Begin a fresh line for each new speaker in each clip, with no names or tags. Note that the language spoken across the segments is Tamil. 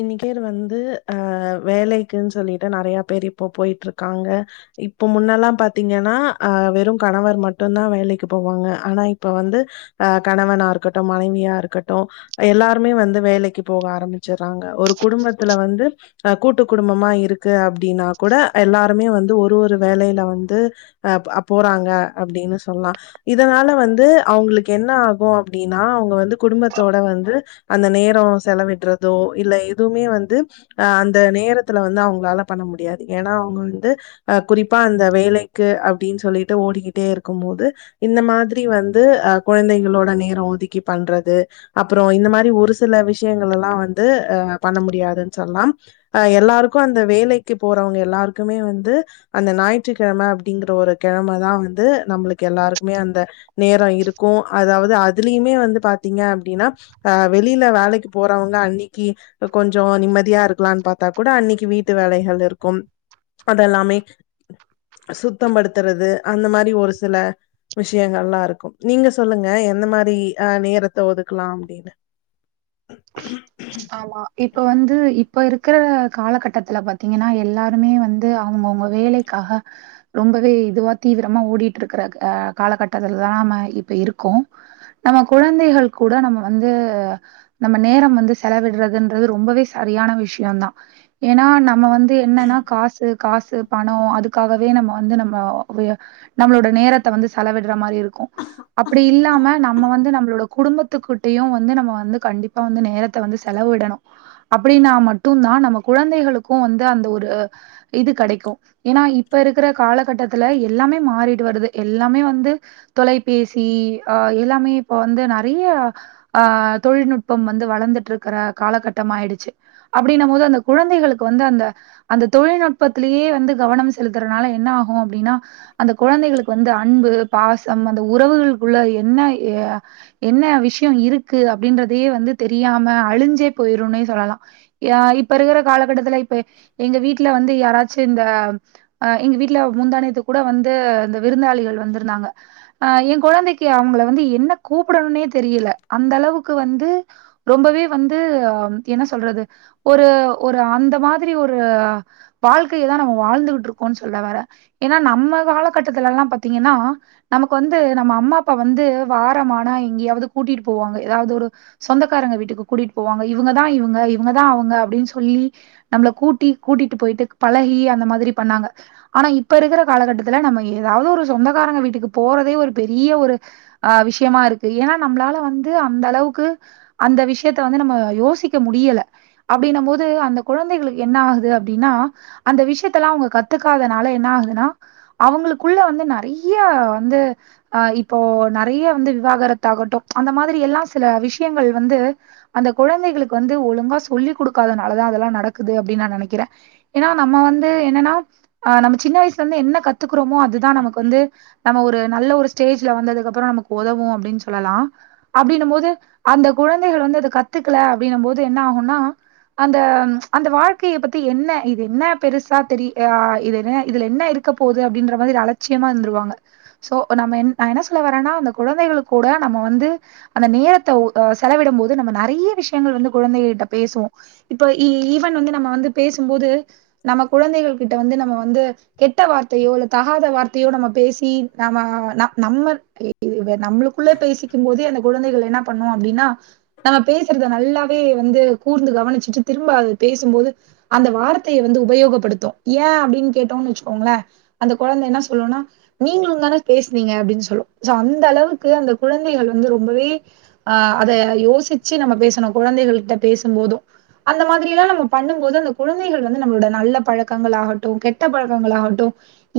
இன்னைக்கேர் வந்து அ வேலக்கின்னு சொல்லிட்டு நெறைய பேர் இப்போ போயிட்டு இருக்காங்க இப்போ முன்னெல்லாம் பாத்தீங்கனா அ வெறும் கணவர் மட்டும் தான் வேலக்கி போவாங்க ஆனா இப்ப வந்து ஆ கணவனா இருக்கட்டும் மனைவியா இருக்கட்டும் எல்லாருமே வந்து வேலக்கி போக ஆரம்பி சொல்ரங்க ஒரு குடும்பத்துல வந்து அ கூட்டுகுடும்பமா இருக்கு அப்டின்னா கூட எல்லாருமே வந்து ஒரு ஒரு வேலயில வந்து அ போறாங்க அப்டின்னு சொல்லாம் இதனால வந்து அவங்களுக்கு என்ன ஆகும் அப்டின்னா அவங்க வந்து குடும்பத்தோட வந்து அந்த நேரம் செலவிடுறது இல்ல எதுவுமே வந்து அ அந்த நேரத்துல வந்து அவங்களால பண்ண முடியாது ஏன்னா அவங்க வந்து அ குறிப்பா அந்த வேலக்கு அப்டின்னு சொல்லிட்டு ஓடிக்கிட்டே இருக்கும் போது இந்த மாதிரி வந்து அ கெழந்தைகளோட நேரம் ஒதுக்கி பண்றது அப்புறோம் இந்த மாரி ஒரு சில விஷயங்கள் எல்லாம் வந்து வந்து பண்ண முடியாதுன்னு சொல்லாம் எல்லாருக்கும் அந்த வேலக்கு போறவங்க எல்லாருக்குமே வந்து அந்த ஞாயிற்றுக்கிழம அப்டிங்கற ஒரு இது கிழம தான் வந்து நம்மளுக்கு எல்லாருக்குமே அந்த நேரோ இருக்கு அதாவது அத் அதுலயுமே வந்து பாத்தீங்க அப்படின்னா அஹ் வெளியில வேலைக்கு போறவங்க அன்னைக் கி கொஞ்சோ நிம்மதியா இருக்கலான்னு பாத்தா கூட அன்னைக்கி வீட்டு வேலைகள் இருக்கும் அதெல்லாமே சுத்தம் படுத்துறது அந்த மாரி ஒரு சில விஷயங்கள்லா இருக்கும் நீங்க சொல்லுங்க எந்த மாரி அஹ் நேரத்த ஒதுக்கலா அப்டின்னு
ஆமா இப்ப வந்து இப்ப இருக்கிற காலகட்டத்துல பாத்தீங்கன்னா எல்லாருமே வந்து அவங்கவுங்க வேலைக்காக ரொம்பவே இதுவா தீவிரமா ஓடிட்டு இருக்கிற அஹ் காலகட்டத்துலதான் இப்ப இருக்கோம் நம்ம குழந்தைகள் கூட நம்ம வந்து நம்ம நேரம் வந்து செலவிடுறதுன்றது ரொம்பவே சரியான விஷயம் தான் ஏன்னா நம் நம்ம வந்து என்னன்னா காசு காசு பணம் அதுக்காகவே நம்ம வந்து நம்ம நம்மளோட நேரத்தை வந்து செலவிடுற மாதிரி இரு இருக்கு அப்டி இல்லாம நம்ம வந்து நம்மளோட குடும்பத்துக்கிட்டயும் வந்து நம்ம வந்து கண்டிப்பா இப்ப வந்து நேரத்தை வந்து செலவு விடணும் அப்படின்னா மட்டும் தான் நம்ம குழந்தைகளுக்கும் வந்து அந்த ஒரு இது கிடைக்கும் ஏன்னா இப்ப இருக்கிற காலகட்டத்துல எல்லாமே மாறிட்டு வருது எல்லாமே வந்து தொலைபேசி ஆஹ் எல்லாமே இப்ப வந்து நிறைய ஆஹ் தொழில்நுட்ப இப்ப வந்து வளந்துட்டு இருக்கிற காலகட்டம் ஆயிடுச்சு அப்படின்ன போது அந்த குழந்தைகளுக்கு வந்து அந்த அந்த தொழில்நுட்பத்திலேயே வந்து கவனம் செலுத்துறனால என்ன ஆகும் அப்படின்னா அந்த குழந்தைகளுக்கு வந்து அன்பு பாசம் அந்த உறவுகளுக்குள்ள என்ன என்ன விஷயம் இருக்கு அப்படின்றது வந்து தெரியாம அழிஞ்சே போயிரும் சொல்லலாம் இப்ப இருக்கிற காலகட்டத்தில எங்க வீட்டு வீட்ல வந்து யாராச்சும் இந்தஹ எங்க வீட்டுல முந்தானேயத்து கூட வந்து இந்த விருந்தாளிகள் வந்திருந்தாங்க அஹ் என் குழந்தைக்கு அவங்க வந்து என்ன கூப்பிடணும்னே தெரியல அந்த அளவுக்கு கு வந்து ரொம்பவே வந்து என்ன சொல்றது ஒரு ஒரு அந்த மாதிரி ஒரு வாழ்க்கையைதான் நம்ம வாழ்ந்துகிட்டு இருக்கோம்ன்னு சொல்ல வேற ஏன்னா நம்ம வாழர காலகட்டத்துல எல்லாம் பாாரத்தீங்கன்னா நமக்கு வந்து நம்ம அம்மா அப்பா வந்து வாரமானா எங்கயாவது கூட்டிட்டு போவாங்க. ஏதாவது ஒரு சொந்தக்காரங்க வீட்டுக்கு கூட்டிட்டு போவாங்க இவங்கதான் இவங்க இவங்கதான் அவங்க அப்படின்னு சொல்லி நம்மளை கூட்டி கூட்டிட்டு போயிட்டு பழகி அந்த மாதிரி பண்ணாங்க ஆனா இப்ப இருக்கிற காலகட்டத்துல நம்ம ஏதாவது ஒரு சொந்தக்காரங்க வீட்டுக்கு போறதே ஒரு பெரிய ஒரு ஆஹ் விஷயமா இருக்கு ஏன்னா நம்மளால வந்து அந்த அளவுக்கு அந்த விஷயத்த வந்து நம்ம யோசிக்க முடியல அப்படன மோது அந்த குழந்தைகளுக்கு என்ன ஆகுது அப்படின்னா அந்த விஷயத்த எல்லாம் அவங்க கத்துக்காதனால என்ன ஆகுதுனா அவங்களுக்குள்ள வந்து நிறைய வந்து ஆஹ் இப்போ நிறைய வந்து விவாகரத்தாகட்டும் அந்த மாதிரி எல்லாம் சில விஷயங்கள் வந்து அந்த குழந்தைகளுக்கு வந்து ஒழுங்கா சொல்லிக் கொடுக்காதனாலதான் அதெல்லாம் நடக்குது அப்படின்னு நான் நினைக்கிறேன் ஏன்னா நம்ம வந்து என்னன்னா ஆஹ் நம்ம சின்ன வயசுல இருந்து என்ன கத்துக்கிறோமோ அதுதான் நமக்கு வந்து நம்ம ஒரு நல்ல ஒரு ஸ்டேஜ்ல வந்ததுக்குப்புறம் நமக்கு உதவும் அப்படின்னு சொல்லலாம். அப்படின்னும் மோது அந்த குழந்தைகள் வந்து அதை கத்துக்கல அப்படின்னும் போது என்ன ஆகும்னா அந்த அந்த வாழ்க்கைய பத்தி என்ன இது என்ன பெருசா தெரிய ஆஹ் இது என்ன இதுல என்ன இருக்க போகுது அப்படின்ற மாதிரி அலட்சியமா இருந்துருவாங்க. சோ நம்ம ந என்ன சொல்ல வரேன்னா அந்த குழந்தைகள் கூட வந்து நம்ம அந்த நேரத்தை செலவிடும் போது நம்ம நிறைய விஷயங்கள் வந்து குழந்தைக கிட்ட பேசுவோம் இப்ப ஈவன் வந்து நம்ம வந்து பேசும்போது நம்ம குழந்தைகள் கிட்ட வந்து நம்ம வந்து கெட்ட வார்த்தையோ இல்ல தகாத வார்த்தையோ நம்ம பேசி நம்ம நம்ம நம்மளுக்குள்ள பேசிக்கும் போதே அந்த குழந்தைகள் என்ன பண்ணோம் அப்படின்னா நம்ம பேசுறத நல்லாவே வந்து கூர்ந்து கவனிச்சுட்டு திரும்ப அது பேசும்போது அந்த வார்த்தையை வந்து உபயோகப்படுத்தும் ஏன் அப்படின்னு கேட்டோம்னு வச்சுக்கோங்களே அந்த குழந்தை என்ன சொல்லும்னா நீங்களும் தானே பேசுனீங்க அப்படின்னு சொல்லும் அந்த அளவுக்கு அந்த குழந்தைகள் வந்து ரொ ரொம்பவே ஆ அத யோசிச்சு நம்ம பேசணு குழந்தைகள் கிட்ட பேசும் போதும் அந்த மாதிரி எல்லாம் நம்ம பண்ணும் போது அந்த குழந்தைகள் வந்து நம்மளோட நல்ல பழக்கங்களாகட்டு கெட்ட பழக்கங்களாகட்டு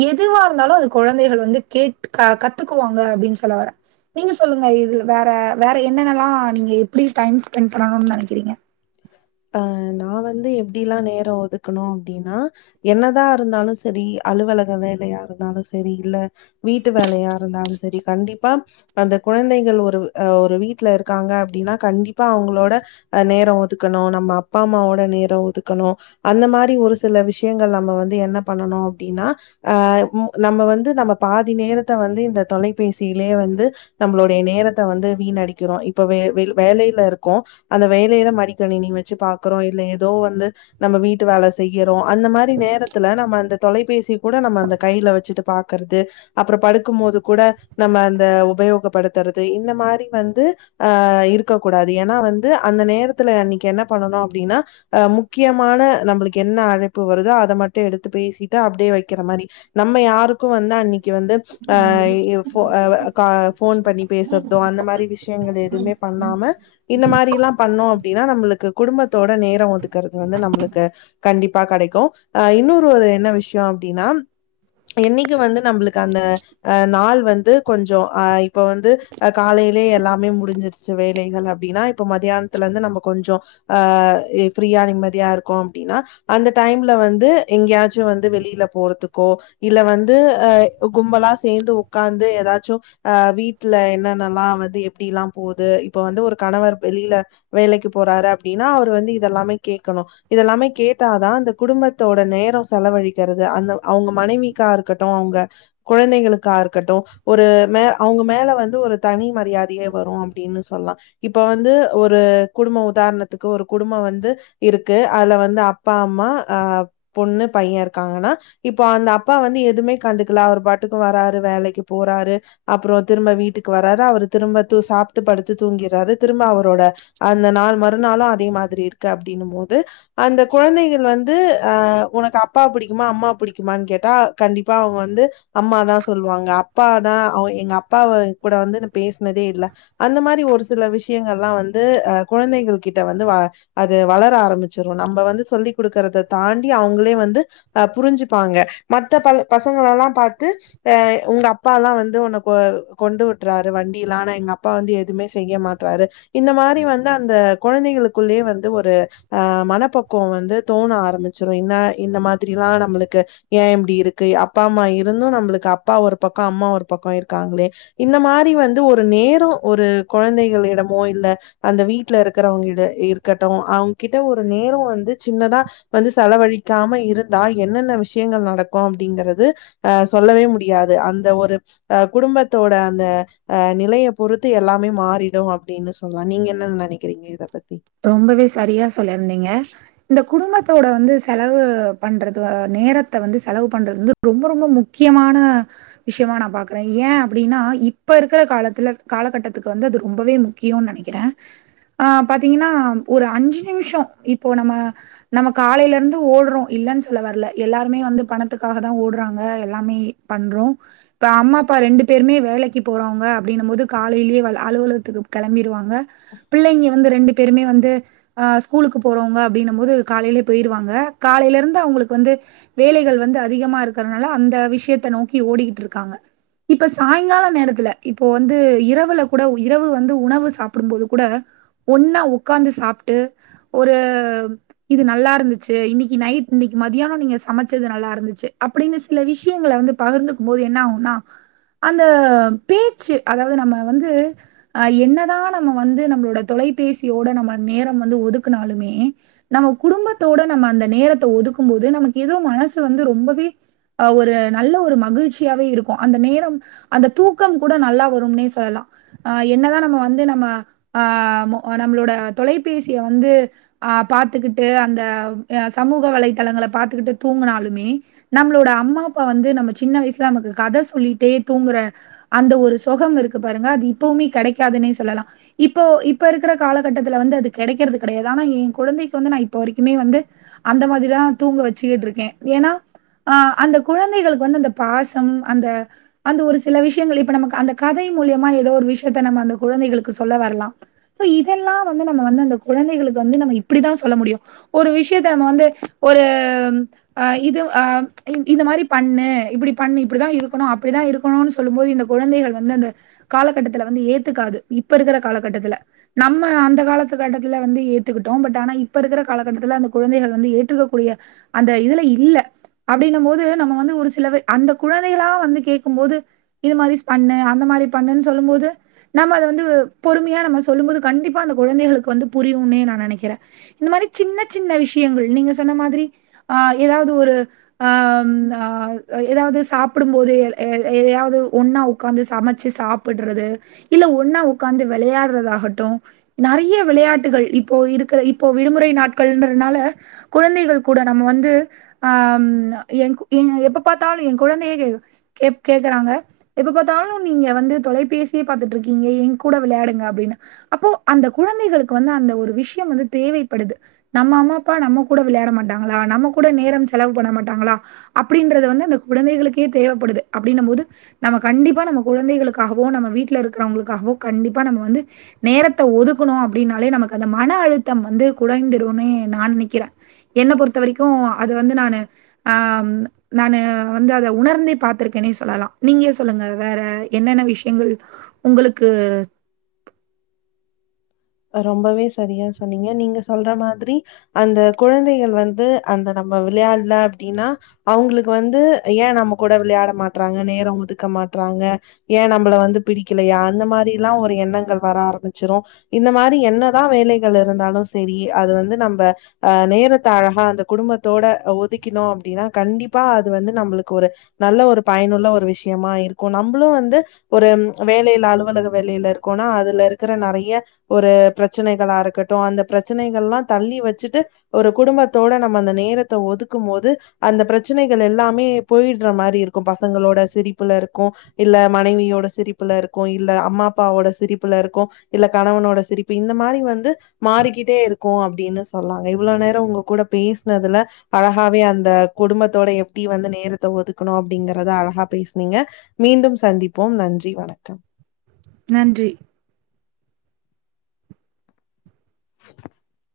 எதுவா இருந்தாலு அது குழந்தைகள் வந்து கேட் ஆ கத்துக்குவாங்க அப்டின்னு சொல்ல வர நீங்க சொல்லுங்க இது வேற வேற என்னென்னல்லாம் நீங்க எப்படி டைம் ஸ்பெண்ட் பண்ணணும்னு நினைக்கிறீங்க
அஹ் நான் வந்து எப்டிலாம் நேரம் ஒதுக்கணும் அப்படின்னா என்னதா இருந்தாலும் சரி அலுவலக வேலையா இருந்தாலும் சரி இல்ல வீட்டு வேலையா இருந்தாலும் சரி கண்டிப்பா அந்த குழந்தைகள் ஒரு அஹ் ஒரு வீட்டுல இருக்காங்க அப்படின்னா கண்டிப்பா அவங்களோட அஹ் நேரம் ஒதுக் [unintelligible] அப்பா அம்மாவோட நேரம் ஒதுக்கணும் அந்த மாதிரி ஒரு சில விஷயங்கள் நம்ம வந்து என்ன பண்ணணும் அப்படின்னா ஆஆ நம்ம வந்து நம்ம பாதி நேரத்தை வந்து இந்த தொலைபேசியிலேயே வந்து நம்மளுடைய நேரத்தை வந்து வீணடிக்கிறோம் இப்பவே வேலையில இருக்கோம் அந்த வேலையில அடி தன நீ வச்சு பாக்குறோம் இல்ல ஏதோ வந்து நம்ம வீட்டு வேலை செய்ய அந்த மாதிரி நேரத்தில நம்ம அந்த தொலைபேசி கூட நம்ம அந்த கையில வச்சுட்டு பாக்குறது அப்புறம் படுக்கும் மோது கூட நம்ம அந்த உபயோகப்படுத்துறது இந்த மாதிரி வந்து அஹ இருக்க கூடாது ஏன்னா வந்து அந்த நேரத் துல அன்னைக்கு என்ன பண்ணனும் அப்படின்னா அஹ் முக்கியமான நம்மளுக்கு என்ன அழைப்பு வருதோ அதை மட்டும் எடுத்து பேசிட்டு அப்படியே வைக்கிற மாரி நம்ம யாருக்கோ வந்து அஹ் போன் பண்ணி பேசுறதோ அந்த மாதிரி விஷயங்கள் எதுவுமே பண்ணாம இந்த மாதிரி எல்லாம் பண்ணோ அப்டினா நம்மளுக்கு குடும்பத்தோட நேரோ ஒதுக்கறது வந்து நம்மளுக்கு கண்டிப்பா கெடைக்கு அஹ் இன்னொரு ஒரு என்ன விஷயோ அப்டின்னா என்னைக்கு வந்து நம்மளுக்கு அந்த ஆ நாள் வந்து கொஞ்சோ அஹ் இப்ப வந்து ஆ காலையிலயே எல்லாமே முடிஞ்சிருச்சு வேலைகள் அப்டின்னா இப்ப மத்தியானத்துல வந்து நம்ம கொஞ்ச அஹ் ஃப்ரீயா நிம்மதியா இருக்கோ அப்டின்னா அந்த டைம்ல வந்து எங்கயாச்சு வந்து வெளியில போறதுக்கோ இல்ல வந்து அஹ் கும்பலா சேந்து உக்காந்து ஏதாச்சு அஹ் வீட்ல என்னன்னல்லா வந்து எப்டிலாம் போது இப்ப வந்து ஒரு கணவர் வெளியில வேலைக்கு போறாரு அப்டின்னா அவர் வந்து இதெல்லாமே கேக்கணு இதெல்லாமே கேட்டாதா அந்த குடும்பத்தோட நேரோ செலவழிக்கிறது அந்த அவங்க மனைவிக்கா இருக்கட்டு அவங்க குழந்தைகளுக்கா இருக்கட்டு ஒரு மே அவங்க மேல வந்து ஒரு தனி மரியாதையே வரு அப்டின்னு சொல்லலா இப்ப வந்து ஒரு உதாரணத்துக்கு ஒரு குடும்பம் வந்து இருக்கு அதுல வந்து அ ஆமா ஆஹ் பொண்ணு பையன் இருக்காங்கன்னா இப்போ அந்த அப்பா வந்து எதுவுமே கண்டுக்கல அவரு பாட்டுக்கு வராரு வேலைக்கு போறாரு அப்புறம் திரும்ப வீட்டுக்கு வராரு அவரு திரும்ப தூ சாப்பிட்டு படுத்து தூங்கறாரு திரும்ப அவரோட அந்த நாள் மறுநாளு அதே மாதிரி இருக்கு அப்டின்னும் போது அந்த குழந்தைகள் வந்து அஹ் உனக்கு அப்பா பிடிக்குமா அம்மா பிடிக்குமா கேட்டா கண்டிப்பா அவங்க வந்து அம்மாதான் சொல்லுவாங்க அப்பா தான் அவ எங்க அப்பா கூட வந்து பேசினதே இல்லை அந்த மாதிரி ஒரு சில விஷயங்கள் எல்லாம் வந்து அது குழந்தைங்கள் கிட்ட வந்து அது வளர ஆரம்பிச்சிடும் நம்ம வந்து சொல்லி் கொடுக்கறத தாண்டி அவுங்களே வந்து அஹ புரிஞ்சுப்பாங்க மத்த ப பசங்கள எல்லாம் பார்த்து அஹ உங்க அப்பா எல்லாம் வந்து உன்ன கொண்டு விட்றாரு வண்டில ஆனா எங்க அப்பா வந்து எதுவுமே செய்ய மாட்றாரு இந்த மாதிரி வந்து அந்த குழந்தைகளுக்குள்ளயே வந்து ஒரு அஹ மனப்பக்குவம் வந்து தோண ஆரம்பிச்சிடும் என்ன இந்த மாதிரிலாம் நம்மளுக்கு ஏன் இப்டி இருக்கு அப்பா அம்மா இருந்தும் நம்மளுக்கு அப்பா ஒரு பக்கம் அம்மா ஒரு பக்கம் இருக்காங்களே இந்த மாதிரி வந்து ஒரு நேரம் ஒரு குழந்தைகளிடம் மோ இல்ல அந்த வீட்ல இருக்கிறவங்களோட இருக்கட்டும் அவுங்கிட்ட ஒரு நேரம் வந்து சின்னதா வந்து செலவழிக்காம இருந்தா என்னென்ன விஷயங்கள் நடக்கும் அப்டிங்கறது அஹ சொல்லவே முடியாது அந்த ஒரு அஹ குடும்பத்தோட அந்த அஹ நிலைய பொறுத்து எல்லாமே மாறிடும் அப்டின்னு சொல்லலாம் நீங்க என்ன நினைக்கிறீங்க இத பத்தி
ரொம்பவே சரியா சொல்லிருந்தீங்க இந்த குடும்பத்தோட வந்து செலவு பண்றது நேரத்தை வந்து செலவு பண்றது வந்து ரொம்ப ரொம்ப முக்கியமான விஷயமா நான் பாக்குறேன் ஏன் அப்டின்னா இப்ப இருக்கிற காலத்துல காலகட்டத்துக்கு வந்து அது ரொம்பவே முக்கியம்னு நினைக்கிறேன் அஹ பார்த் த்தீங்கன்னா ஒரு அஞ்சு நிமிஷம் இப்போ நம்ம நம்ம காலையில இருந்து ஓடுறோம் இல்லன்னு சொல்ல வரல எல்லாருமே வந்து பணத்துக்காக தான் ஓடுறாங்க எல்லாமே பண்றோம் இப்ப அம்மா அப்பா ரெண்டு பேருமே வேலைக்கு போறவங்க அப்டின்னும் போது காலையிலயே அலுவலகத்துக்கு கிளம்பிடுவா ங்க பிள்ளைங்க வந்து ரெண்டு பேருமே வந்து ஹ ஸ்கூலுக்கு போறவங்க அப்டின்னும் போது காலையிலே போயிருவாங்க காலையில இருந்து அவுங்களுக்கு வந்து வேலைகள் வந்து அதிகமா இருக்கிறதுனால அந்த விஷயத்த நோக்கி ஓடிக்கிட்டு இருக்காங்க இப்ப சாய்ங்கால நேரத்துல இப்போ வந்து இரவுல கூட இரவு வந்து உணவு சாப்டும் போது கூட ஒன்னா உட்காந்து சாப்ட்டு ஒரு இது நல்லா இருந்துச்சு இன்னைக்கு நைட் இன்னைக்கு மதியானம் நீங்க சமைச்சது நல்லா இருந்துச்சு அப்டின்னு சில விஷயங்கள வந்து பகிர்ந்துக்கும் போது என்ன ஆகும்னா அந்த பேச்சு அதாவது நம்ம வந்து ஹ என்னதான் நம்ம வந்து நம்மளோட தொலைபேசி யோட நம்ம நேரம் வந்து ஒதுக்கினாலுமே நம்ம குடும்பத்தோட நம்ம அந்த நேரத்தை ஒதுக்கும் போது நமக்கு ஏதோ மனசு வந்து ரொம்பவே ஹ ஒரு நல்ல ஒரு மகிழ்ச்சியாவே இருக்கும் அந்த நேரம் அந்த தூக்கம் கூட நல்லா வரும்னே சொல்லலாம் ஆஹ என்னதான் நம்ம வந்து நம்ம ஆஹ நம்மளோட தொலைபேசிய வந்து ஆஹ பாத்துக்கிட்டு அந்த சமூக வலைத்தளங்களை பார்த்துக்கிட்டு தூங்கினாலுமே நம்மளோட அம்மா அப்பா வந்து நம்ம சின்ன வயசுல நமக்கு கதை சொல்லிட்டே தூங்குற அந்த ஒரு சுகம் இருக்கு பாருங்க அது இப்பவுமே கிடைக்காதுன்னே சொல்லலாம் இப்போ இப்ப இருக்கிற காலகட்டத்துல வந்து அது கிடைக்கிறது கிடையாது ஆனா என் குழந்தைக்கு வந்து நான் இப்ப வரைக்குமே வந்து அந்த மாரிதான் தூங்க வச்சுக்கிட்டு இருக்கேன் ஏன்னா அஹ அந்த குழந்தைகளுக்கு வந்து அந்த பாசம் அந்த அந்த ஒரு சில விஷயங்கள் இப்ப நமக்கு அந்த கதை மூலியமா ஏதோ ஒரு விஷயத்த நம்ம அந்த குழந்தைகளுக்கு சொல்ல வரலாம் சோ இதெல்லாம் வந்து நம்ம வ அந்த குழந்தைகளுக்கு வந்து நம்ம இப்படிதான் சொல்ல முடியும் ஒரு விஷயத்த நம்ம வந்து ஒரு ஆஹ இது ஆஹ இந்த மாதிரி பண்ணு இப்படி பண்ணு இப்படிதான் இருக்கணும் அப்படிதான் இருக்கணும்னு சொல்லும் போது இந்த குழந்தைகள் வந்து அந்த காலகட்டத்துல வந்து ஏத்துக்காது இப்ப இருக்கிற காலகட்டத்துல நம்ம அந்த காலக்கட்டத்துல வந்து ஏத்துக்கிட்டோம் பட் ஆனா இப்ப இருக்கிற காலக்கட்டத்துல அந்த குழந்தைகள் வந்து ஏற்றுக்க கூடிய அந்த இதுல இல்ல அப்டின்னும் போது நம்ம வந்து ஒரு சில அந்த குழந்தைகளா வந்து கேட்கும் போது இது மாதிரி பண்ணு அந்த மாதிரி பண்ணுன்னு சொல்லும் போது நம்ம அதை வந்து பொறுமையா நம்ம சொல்லும்போது கண்டிப்பா அந்த குழந்தைகளுக்கு வந்து புரியும்னே நான் நினைக்கிறேன் இந்த மாதிரி சின்ன சின்ன விஷயங்கள் நீங்க சொன்ன மாதிரி ஆஹ ஏதாவது ஒரு ஆஹ ஏதாவது சாப்டும்போது ஏதாவது ஒன்னா உட்காந்து சமைச்சு சாப்டுறது இல்ல ஒன்னா உட்காந்து விளையாடுறதாகட்டும் நறைய விளையாட்டுகள் இப்போ இருக்கிற இப்போ விடுமுறை நாட்களுறதுனால குழந்தைகள் கூட நம்ம வந்து ஹ என் எப்ப பார்த்தாலும் என் குழந்தையே கேக்குறாங்க எப்ப பார்த்தாலும் நீங்க வந்து தொலைபேசியே பார்த்துட்டு இருக்கீங்க என் கூட விளையாடுங்க அப்டின்னு அப்போ அந்த குழந்தைகளுக்கு வந்து அந்த ஒரு விஷயம் வந்து தேவைப்படுது நம்ம அம்மா அப்பா நம்ம கூட விளையாட மாட்டாங்களா நம்ம கூட நேரம் செலவு பண்ண மாட்டாங்களா அப்டின்றது வந்து அந்த குழந்தைகளுக்கே தேவைப்படுது அப்டிங்க போது நம்ம கண்டிப்பா நம்ம குழந்தைகளுக்காகவோ நம்ம வீட்ல இருக்கிறவங்களுக்காகவோ கண்டிப்பா நம்ம வந்து நேரத்தை ஒதுக்கணும் அப்படின்னாலே நமக்கு அந்த மன அழுத்தம் வந்து குறைந்துடும்னே நான் நினைக்கிறேன் என்ன பொறுத்த வரைக்கும் அது வந்து நானு ஆஹ நானு வந்து அத உணர்ந்தே பார்த்திருக்கனே சொல்லலாம் நீங்க சொல்லுங்க வேற என்னென்ன விஷயங்கள் உங்களுக்கு
ரொம்பவே சரியா சொன்னீங்க நீங்க சொல்ற மாதிரி அந்த குழந்தைகள் வந்து அந்த நம்ம விளையாடல அப்டின்னா அவுங்களுக்கு வந்து ஏன் நம்ம கூட விளையாட மாட்டறாங்க நேரம் ஒதுக்க மாட்டறாங்க ஏன் நம்மளை வந்து பிடிக்கலையா அந்த மாதிரி எல்லாம் ஒரு எண்ணங்கள் வர ஆரம்பிச்சிரும் இந்த மாதிரி என்னதான் வேலைகள் இருந்தாலும் சரி அது வந்து நம்ம அஹ நேரத்த அழகா அந்த குடும்பத்தோட ஒதுக்கிணோம் அப்டின்னா கண்டிப்பா அது வந்து நம்மளுக்கு ஒரு நல்ல ஒரு பயனுள்ள ஒரு விஷயமா இருக்கும் நம்மளும் வந்து ஒரு வேலையில அலுவலக வேலையில இருக்கோனா அதுல இருக்கிற நெறைய ஒரு பிரச்சனைகளா இருக்கட்டும் அந்த பிரச்சனைகள் எல்லாம் தள்ளி வச்சுட்டு ஒரு குடும்பத்தோட நம்ம அந்த நேரத்தை ஒதுக்கும் போது அந்த பிரச்சனைகள் எல்லாமே போயிடுற மாதிரி இருக்கும் பசங்களோட சிரிப்புல இருக்கும் இல்ல மனைவியோட சிரிப்புல இருக்கும் இல்ல அம்மா அப்பாவோட சிரிப்புல இருக்கும் இல்ல கணவனோட சிரிப்பு இந்த மாதிரி வந்து மாறிக்கிட்டே இருக்கும் அப்டின்னு சொன்னாங்க இவ்வளவு நேரம் உங்க கூட பேசினதுல அழகாவே அந்த குடும்பத்தோட எப்படி வந்து நேரத்தை ஒதுக்கணும் அப்டிங்கறத அழகா பேசனீங்க மீண்டும் சந்திப்போம் நன்றி வணக்கம்
நன்றி
[inaudible]